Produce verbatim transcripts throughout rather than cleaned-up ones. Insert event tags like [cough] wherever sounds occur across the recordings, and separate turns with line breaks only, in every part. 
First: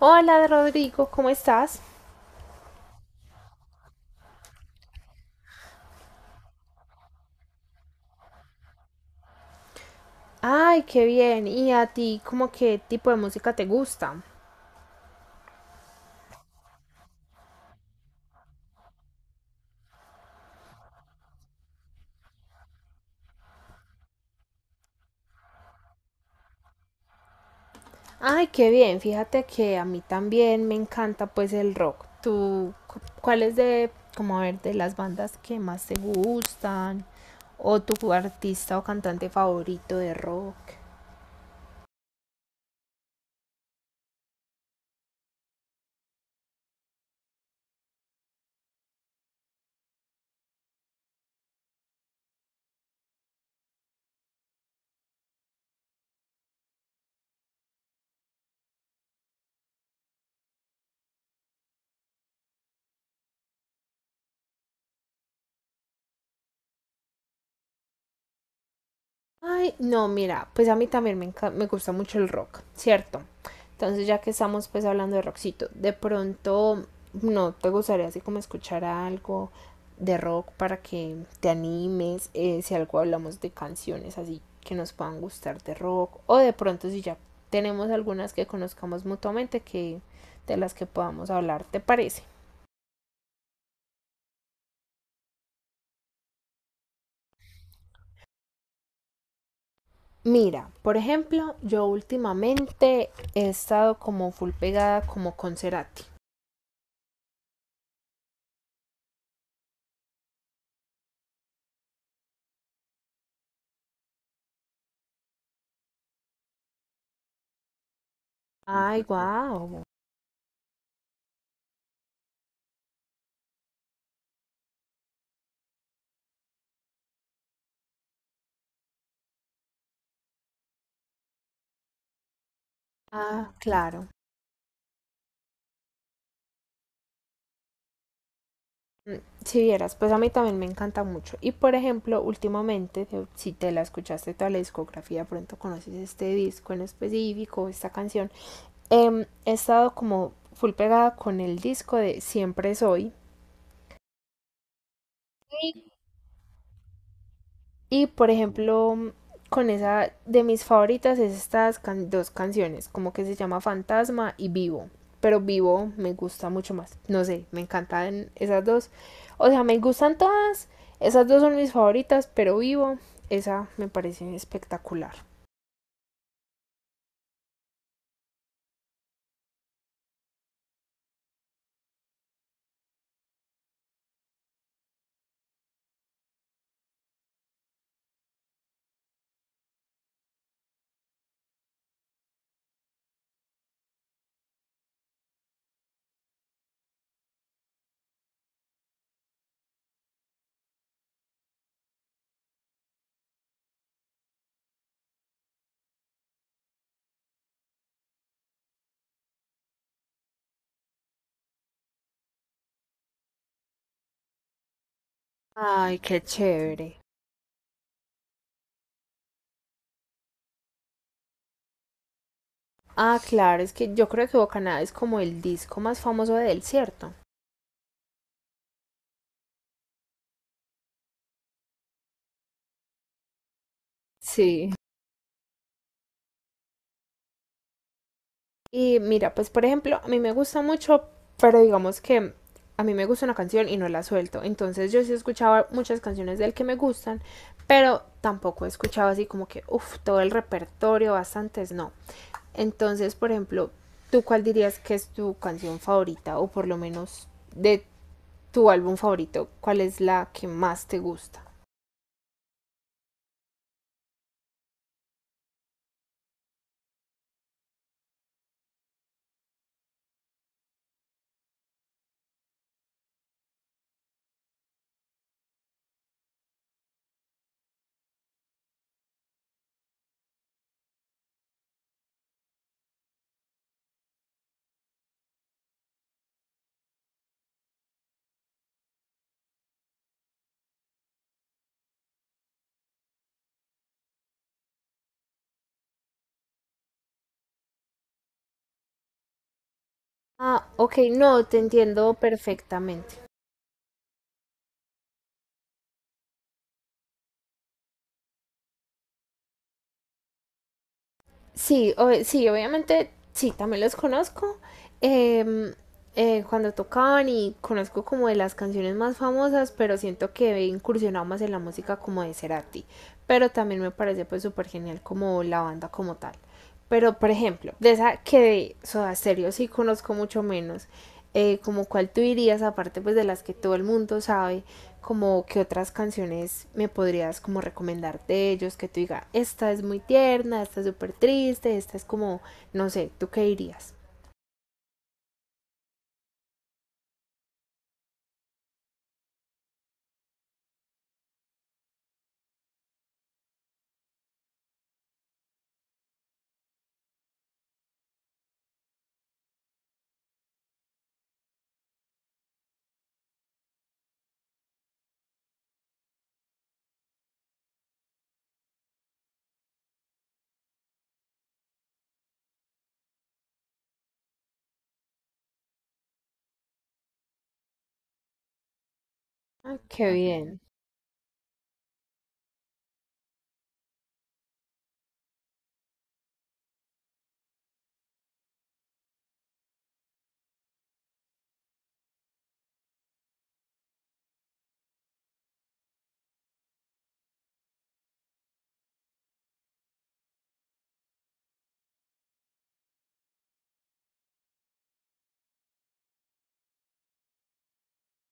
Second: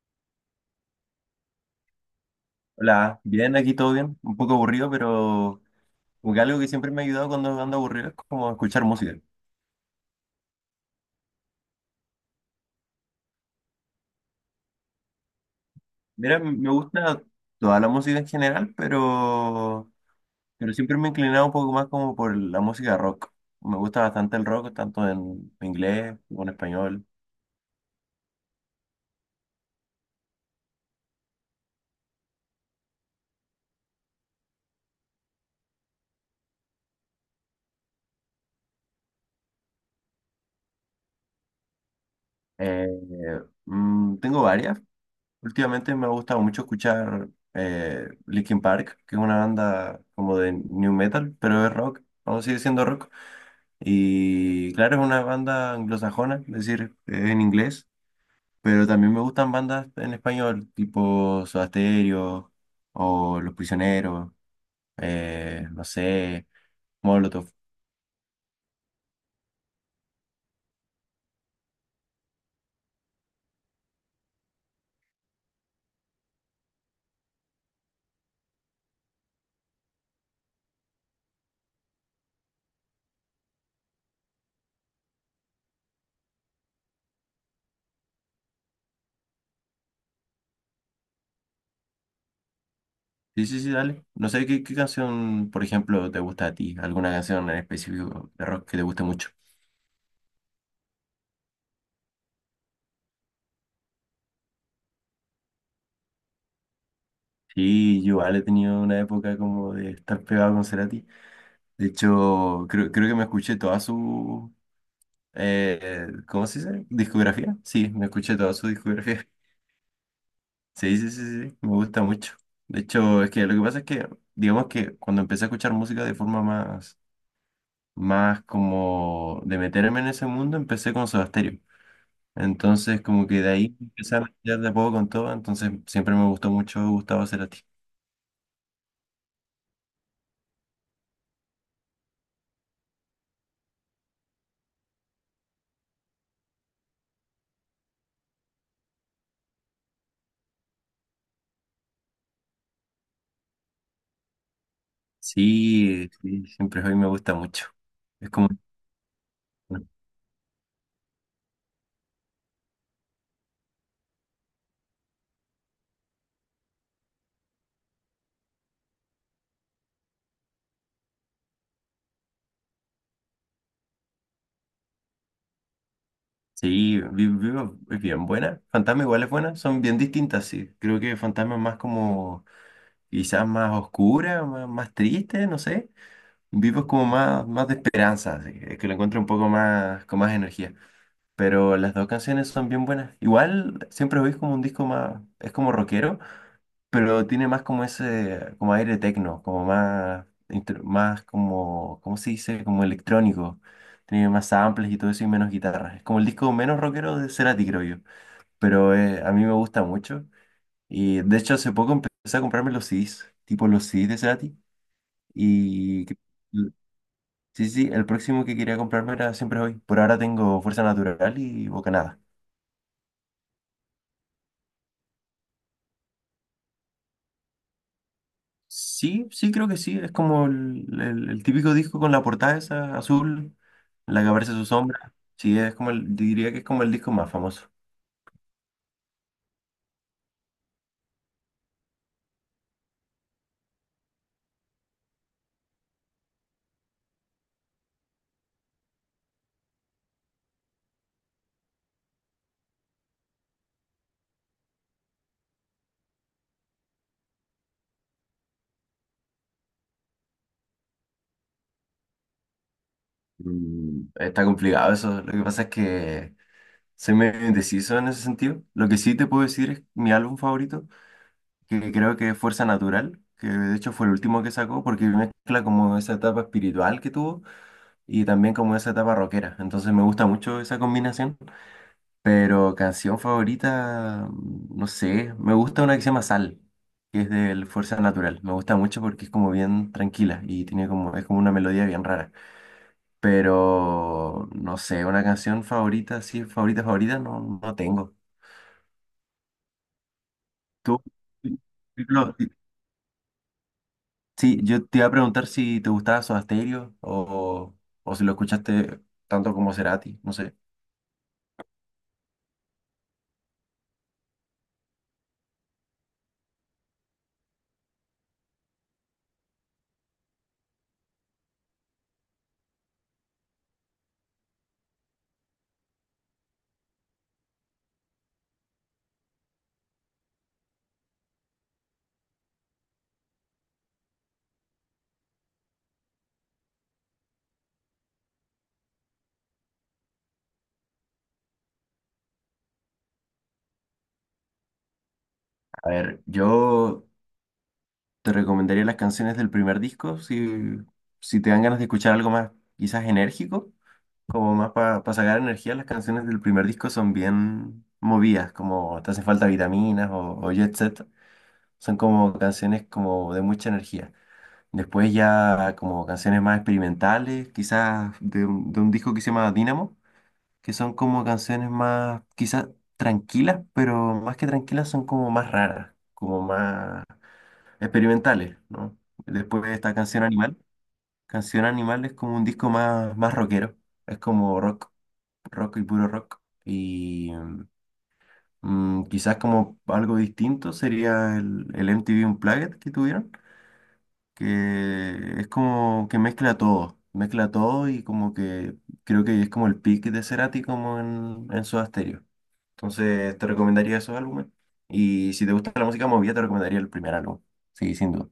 Hola Rodrigo, ¿cómo estás?
Hola, bien, aquí todo bien, un poco aburrido, pero como que algo que siempre me ha ayudado cuando ando aburrido es como escuchar música.
Ay, qué bien. ¿Y a ti, como qué tipo de música te gusta?
Mira, m- me gusta toda la música en general, pero, pero siempre me he inclinado un poco más como por la música rock. Me gusta bastante el rock, tanto en inglés como en español.
Ay, qué bien. Fíjate que a mí también me encanta pues el rock. ¿Tú cu- cuál es de, como a ver, de las bandas que más te gustan? ¿O tu artista o cantante favorito de rock?
Eh, mm, Tengo varias. Últimamente me ha gustado mucho escuchar eh, Linkin Park, que es una banda como de new metal, pero es rock, aún sigue siendo rock. Y claro, es una banda anglosajona, es decir, eh, en inglés, pero también me gustan bandas en español, tipo Soda Stereo o Los Prisioneros, eh, no sé, Molotov.
Ay, no, mira, pues a mí también me, enca- me gusta mucho el rock, ¿cierto? Entonces, ya que estamos pues hablando de rockcito, de pronto, ¿no te gustaría así como escuchar algo de rock para que te animes? Eh, si algo hablamos de canciones así que nos puedan gustar de rock, o de pronto si ya tenemos algunas que conozcamos mutuamente que de las que podamos hablar, ¿te parece?
Sí, sí, sí, dale. No sé qué, qué canción, por ejemplo, te gusta a ti, alguna canción en específico de rock que te guste mucho.
Mira, por ejemplo, yo últimamente he estado como full pegada como con Cerati.
Sí, yo igual he tenido una época como de estar pegado con Cerati. De hecho, creo, creo que me escuché toda su, eh, ¿cómo se dice? Discografía. Sí, me escuché toda su
Ay,
discografía.
guau.
Sí, sí, sí, sí, me gusta mucho. De hecho, es que lo que pasa es que, digamos que cuando empecé a escuchar música de forma más, más como de meterme en ese mundo, empecé con Soda Stereo. Entonces, como que de
Ah,
ahí
claro.
empecé a mezclar de a poco con todo, entonces siempre me gustó mucho Gustavo Cerati.
Mm, si vieras, pues a mí también me encanta mucho. Y por ejemplo, últimamente, te- si te la escuchaste toda la discografía, pronto conoces este disco en específico, esta canción. Em, he estado como full pegada con el disco de Siempre Soy.
Sí, sí, siempre hoy me gusta mucho.
Y por
Es como,
ejemplo, con esa de mis favoritas es estas can- dos canciones, como que se llama Fantasma y Vivo. Pero Vivo me gusta mucho más. No sé, me encantan esas dos. O sea, me gustan todas. Esas dos son mis favoritas, pero Vivo, esa me parece espectacular.
sí, Vi- Vivo es bien buena, Fantasma igual es buena, son bien distintas, sí. Creo que Fantasma es más como, quizás más oscura, más, más triste, no sé. Vivo es como más, más de esperanza, así que, que lo encuentro un poco más, con más energía. Pero las dos canciones son bien buenas. Igual siempre oís como un disco más, es como rockero, pero tiene más como ese, como aire tecno, como más, intro- más como, ¿cómo se dice? Como electrónico. Tiene más samples y todo eso y menos guitarras. Es como el disco menos rockero de Cerati, creo yo. Pero eh, a mí me gusta mucho. Y de hecho hace poco empecé a comprarme los C Ds, tipo los C Ds de Cerati.
Ay,
Y
qué chévere.
sí, sí, el próximo que quería comprarme era Siempre Hoy. Por ahora tengo Fuerza Natural y Bocanada.
Ah, claro, es que yo creo que Bocaná es como el disco más famoso de él, ¿cierto?
Sí, sí, creo que sí. Es como el, el- el típico disco con la portada esa azul, en la que aparece su
Sí.
sombra. Sí, es como el, diría que es como el disco más famoso.
Y mira, pues por ejemplo, a mí me gusta mucho, pero digamos que a mí me gusta una canción y no la suelto. Entonces yo sí escuchaba muchas canciones de él que me gustan, pero tampoco he escuchado así como que, uff, todo el repertorio, bastantes no. Entonces, por ejemplo, ¿tú cuál dirías que es tu canción favorita o por lo menos de tu álbum favorito? ¿Cuál es la que más te gusta?
Mm, está complicado eso. Lo que pasa es que soy medio indeciso en ese sentido. Lo que sí te puedo decir es mi álbum favorito, que creo que es Fuerza Natural, que de hecho fue el último que sacó porque mezcla como esa etapa espiritual que tuvo y también como esa etapa rockera. Entonces me gusta mucho esa combinación. Pero canción favorita, mm, no sé, me gusta una que se llama Sal, que es del Fuerza Natural. Me gusta mucho porque es como bien tranquila y tiene como, es como una melodía bien rara. Pero no sé, una canción favorita, sí, favorita, favorita, no, no tengo.
Ah, ok,
¿Tú?
no, te entiendo
Lo-
perfectamente.
Sí, yo te iba a preguntar si te gustaba Soda Stereo o, o si lo escuchaste tanto como Cerati, no sé.
Sí, ob- sí, obviamente, sí, también los conozco. Em, eh, cuando tocaban y conozco como de las canciones más famosas, pero siento que he incursionado más en la música como de Cerati. Pero también me parece pues súper genial como la banda como tal. Pero, por ejemplo, de esa que de Soda Stereo sí conozco mucho menos, eh, como cuál tú dirías, aparte pues de las que todo el mundo sabe, como qué otras canciones me podrías como recomendar de ellos, que tú digas, esta es muy tierna, esta es súper triste, esta es como, no sé, ¿tú qué dirías?
A ver, yo te recomendaría las canciones del primer disco si, si te dan ganas de escuchar algo más, quizás enérgico, como más para sacar energía. Las canciones del primer disco son bien movidas, como te hacen falta vitaminas o, o jet set. Son como canciones como de mucha energía. Después ya como canciones más experimentales, quizás de, un de un disco que se llama Dynamo, que son como canciones más quizás tranquilas, pero más que tranquilas son como más raras, como más experimentales, ¿no? Después de esta
Qué
canción Animal,
bien.
canción Animal es como un disco más, más rockero, es como rock, rock y puro rock. Y mm, quizás como algo distinto sería el, el M T V Unplugged que tuvieron, que es como que mezcla todo, mezcla todo y como que creo que es como el peak de Cerati como en, en Soda Stereo. Entonces te recomendaría esos álbumes. Y si te gusta la música movida, te recomendaría el primer álbum. Sí, sin duda.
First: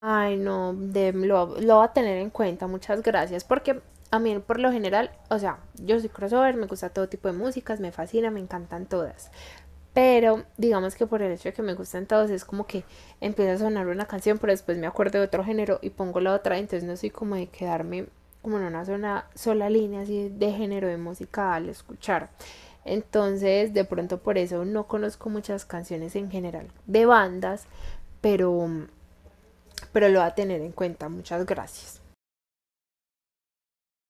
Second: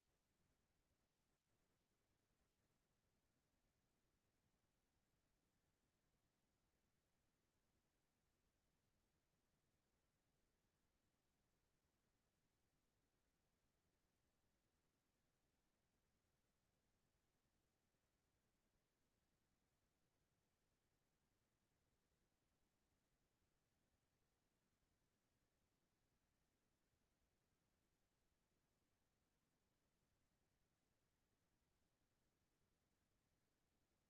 Ay, no, de- lo, lo voy a tener en cuenta, muchas gracias, porque a mí por lo general, o sea, yo soy crossover, me gusta todo tipo de músicas, me fascina, me encantan todas. Pero digamos que por el hecho de que me gustan todos, es como que empieza a sonar una canción, pero después me acuerdo de otro género y pongo la otra, entonces no soy como de quedarme como en una zona- sola línea así de género de música al escuchar. Entonces, de pronto por eso no conozco muchas canciones en general de bandas, pero pero lo va a tener en cuenta. Muchas gracias.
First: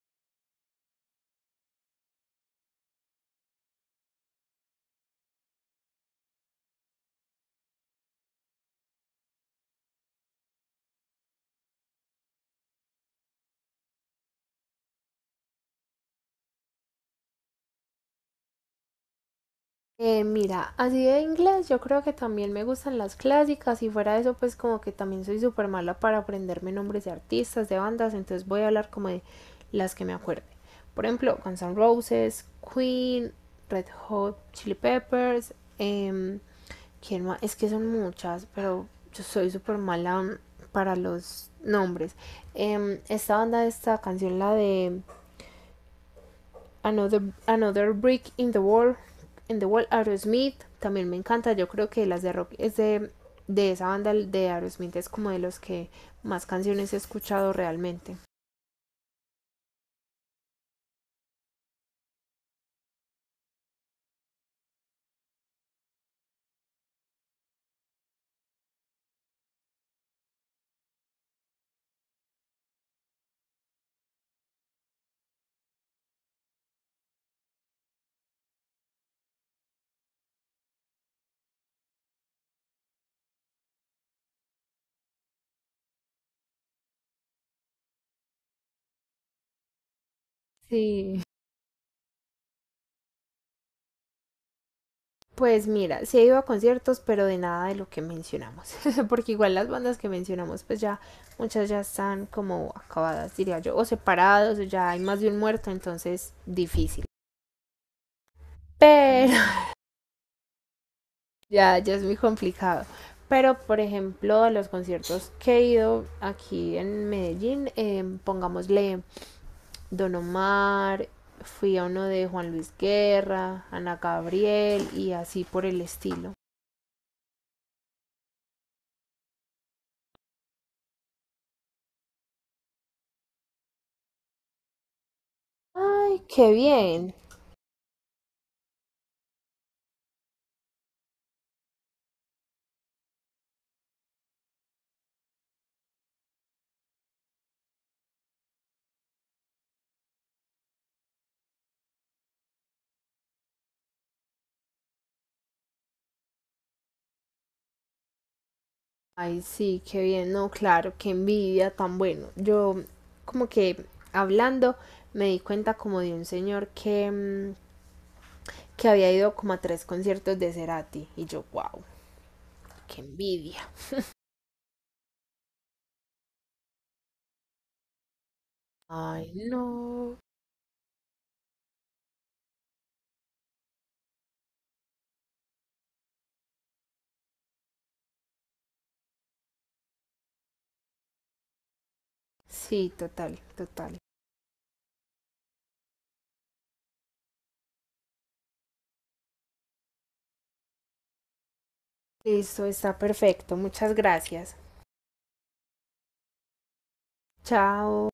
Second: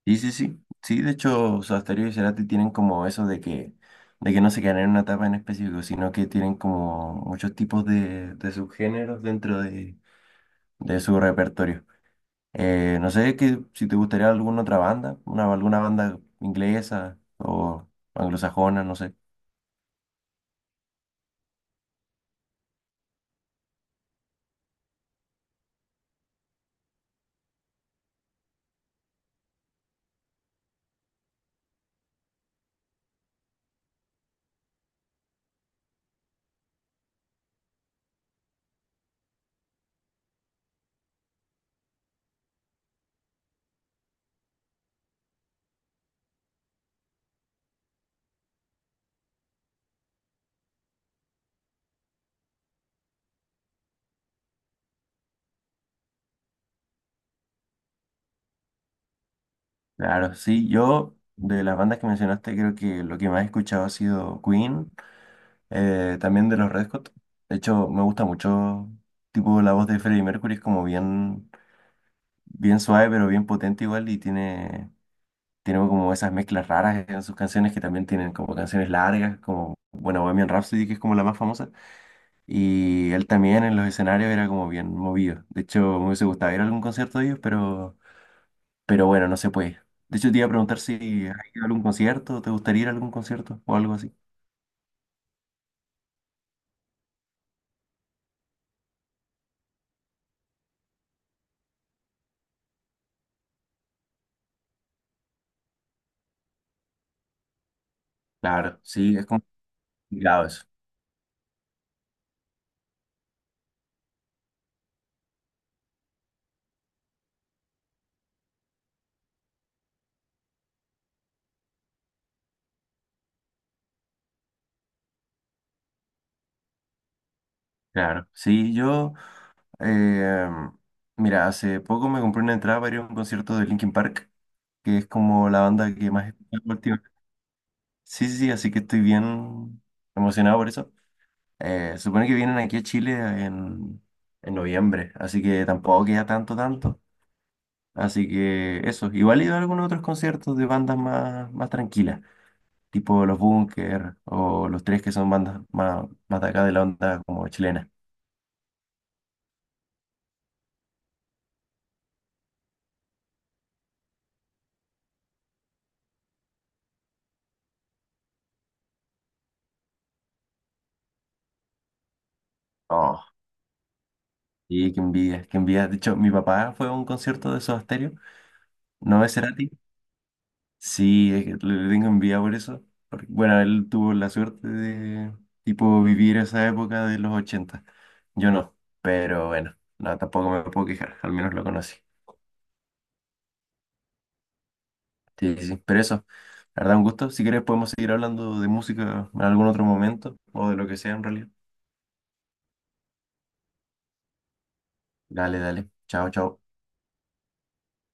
Sí, sí, sí. Sí, de hecho, Sobasterio y Cerati tienen como eso de que, de que no se quedan en una etapa en específico, sino que tienen como muchos tipos de, de subgéneros dentro de, de su repertorio. Eh, no sé que, si te gustaría alguna otra banda, una, alguna banda inglesa o anglosajona, no sé.
Eh, mira, así de inglés yo creo que también me gustan las clásicas y fuera de eso pues como que también soy súper mala para aprenderme nombres de artistas, de bandas, entonces voy a hablar como de las que me acuerde. Por ejemplo, Guns N' Roses, Queen, Red Hot Chili Peppers, em, ¿quién más? Es que son muchas, pero yo soy súper mala para los nombres. Em, esta banda, esta canción, la de Another, Another Brick in the Wall, in the Wall, Aerosmith, también me encanta, yo creo que las de rock es de, de esa banda de Aerosmith, es como de los que más canciones he escuchado realmente.
Claro, sí, yo de las bandas que mencionaste creo que lo que más he escuchado ha sido Queen, eh, también de los Red Hot. De hecho, me gusta mucho, tipo, la voz de Freddie Mercury es como bien bien suave, pero bien potente igual, y tiene, tiene como esas mezclas raras en sus canciones que también tienen como canciones largas, como, bueno, Bohemian Rhapsody, que es como la más famosa, y él también en los escenarios era como bien movido. De hecho, me hubiese gustado ir a algún concierto de ellos, pero, pero bueno, no se puede. De hecho, te iba a preguntar si
Sí.
has ido a algún concierto, ¿te gustaría ir a algún concierto o algo así?
Pues mira, sí he ido a conciertos, pero de nada de lo que mencionamos, [laughs] porque igual las bandas que mencionamos, pues ya muchas ya están como acabadas, diría yo, o separados, o ya hay más de un muerto, entonces difícil.
Claro, sí, es
Pero
complicado eso.
ya, ya es muy complicado. Pero, por ejemplo, a los conciertos que he ido aquí en Medellín, eh, pongámosle Don Omar, fui a uno de Juan Luis Guerra, Ana Gabriel y así por el estilo.
Claro, sí, yo, eh, mira, hace poco me compré una entrada para ir a un concierto de Linkin Park que es como la banda que
Ay,
más he
qué
escuchado últimamente.
bien.
Sí, sí, sí, así que estoy bien emocionado por eso. Eh, se supone que vienen aquí a Chile en, en noviembre, así que tampoco queda tanto, tanto. Así que eso, igual he ido a algunos otros conciertos de bandas más, más tranquilas, tipo Los Bunkers o Los Tres, que son bandas más, más de acá de la onda como chilena.
Ay, sí, qué bien. No, claro, qué envidia tan bueno. Yo, como que hablando, me di cuenta como de un señor que, mm, que había ido como a tres conciertos de Cerati y yo, wow, qué
Oh,
envidia.
y qué envidia, qué envidia. De hecho, mi papá fue a un concierto de Soda Stereo, no
Ay,
de Cerati.
no.
Sí, es que le tengo envidia por eso, porque, bueno, él tuvo la suerte de, tipo, vivir esa época de los ochenta. Yo no, pero bueno, no, tampoco me puedo quejar, al menos lo conocí.
Sí, total, total.
Sí, sí, sí, pero eso, la verdad, un gusto. Si quieres, podemos seguir hablando de música en algún otro momento o de lo que sea en realidad.
Listo, está perfecto. Muchas gracias.
Dale, dale. Chao, chao.
Chao.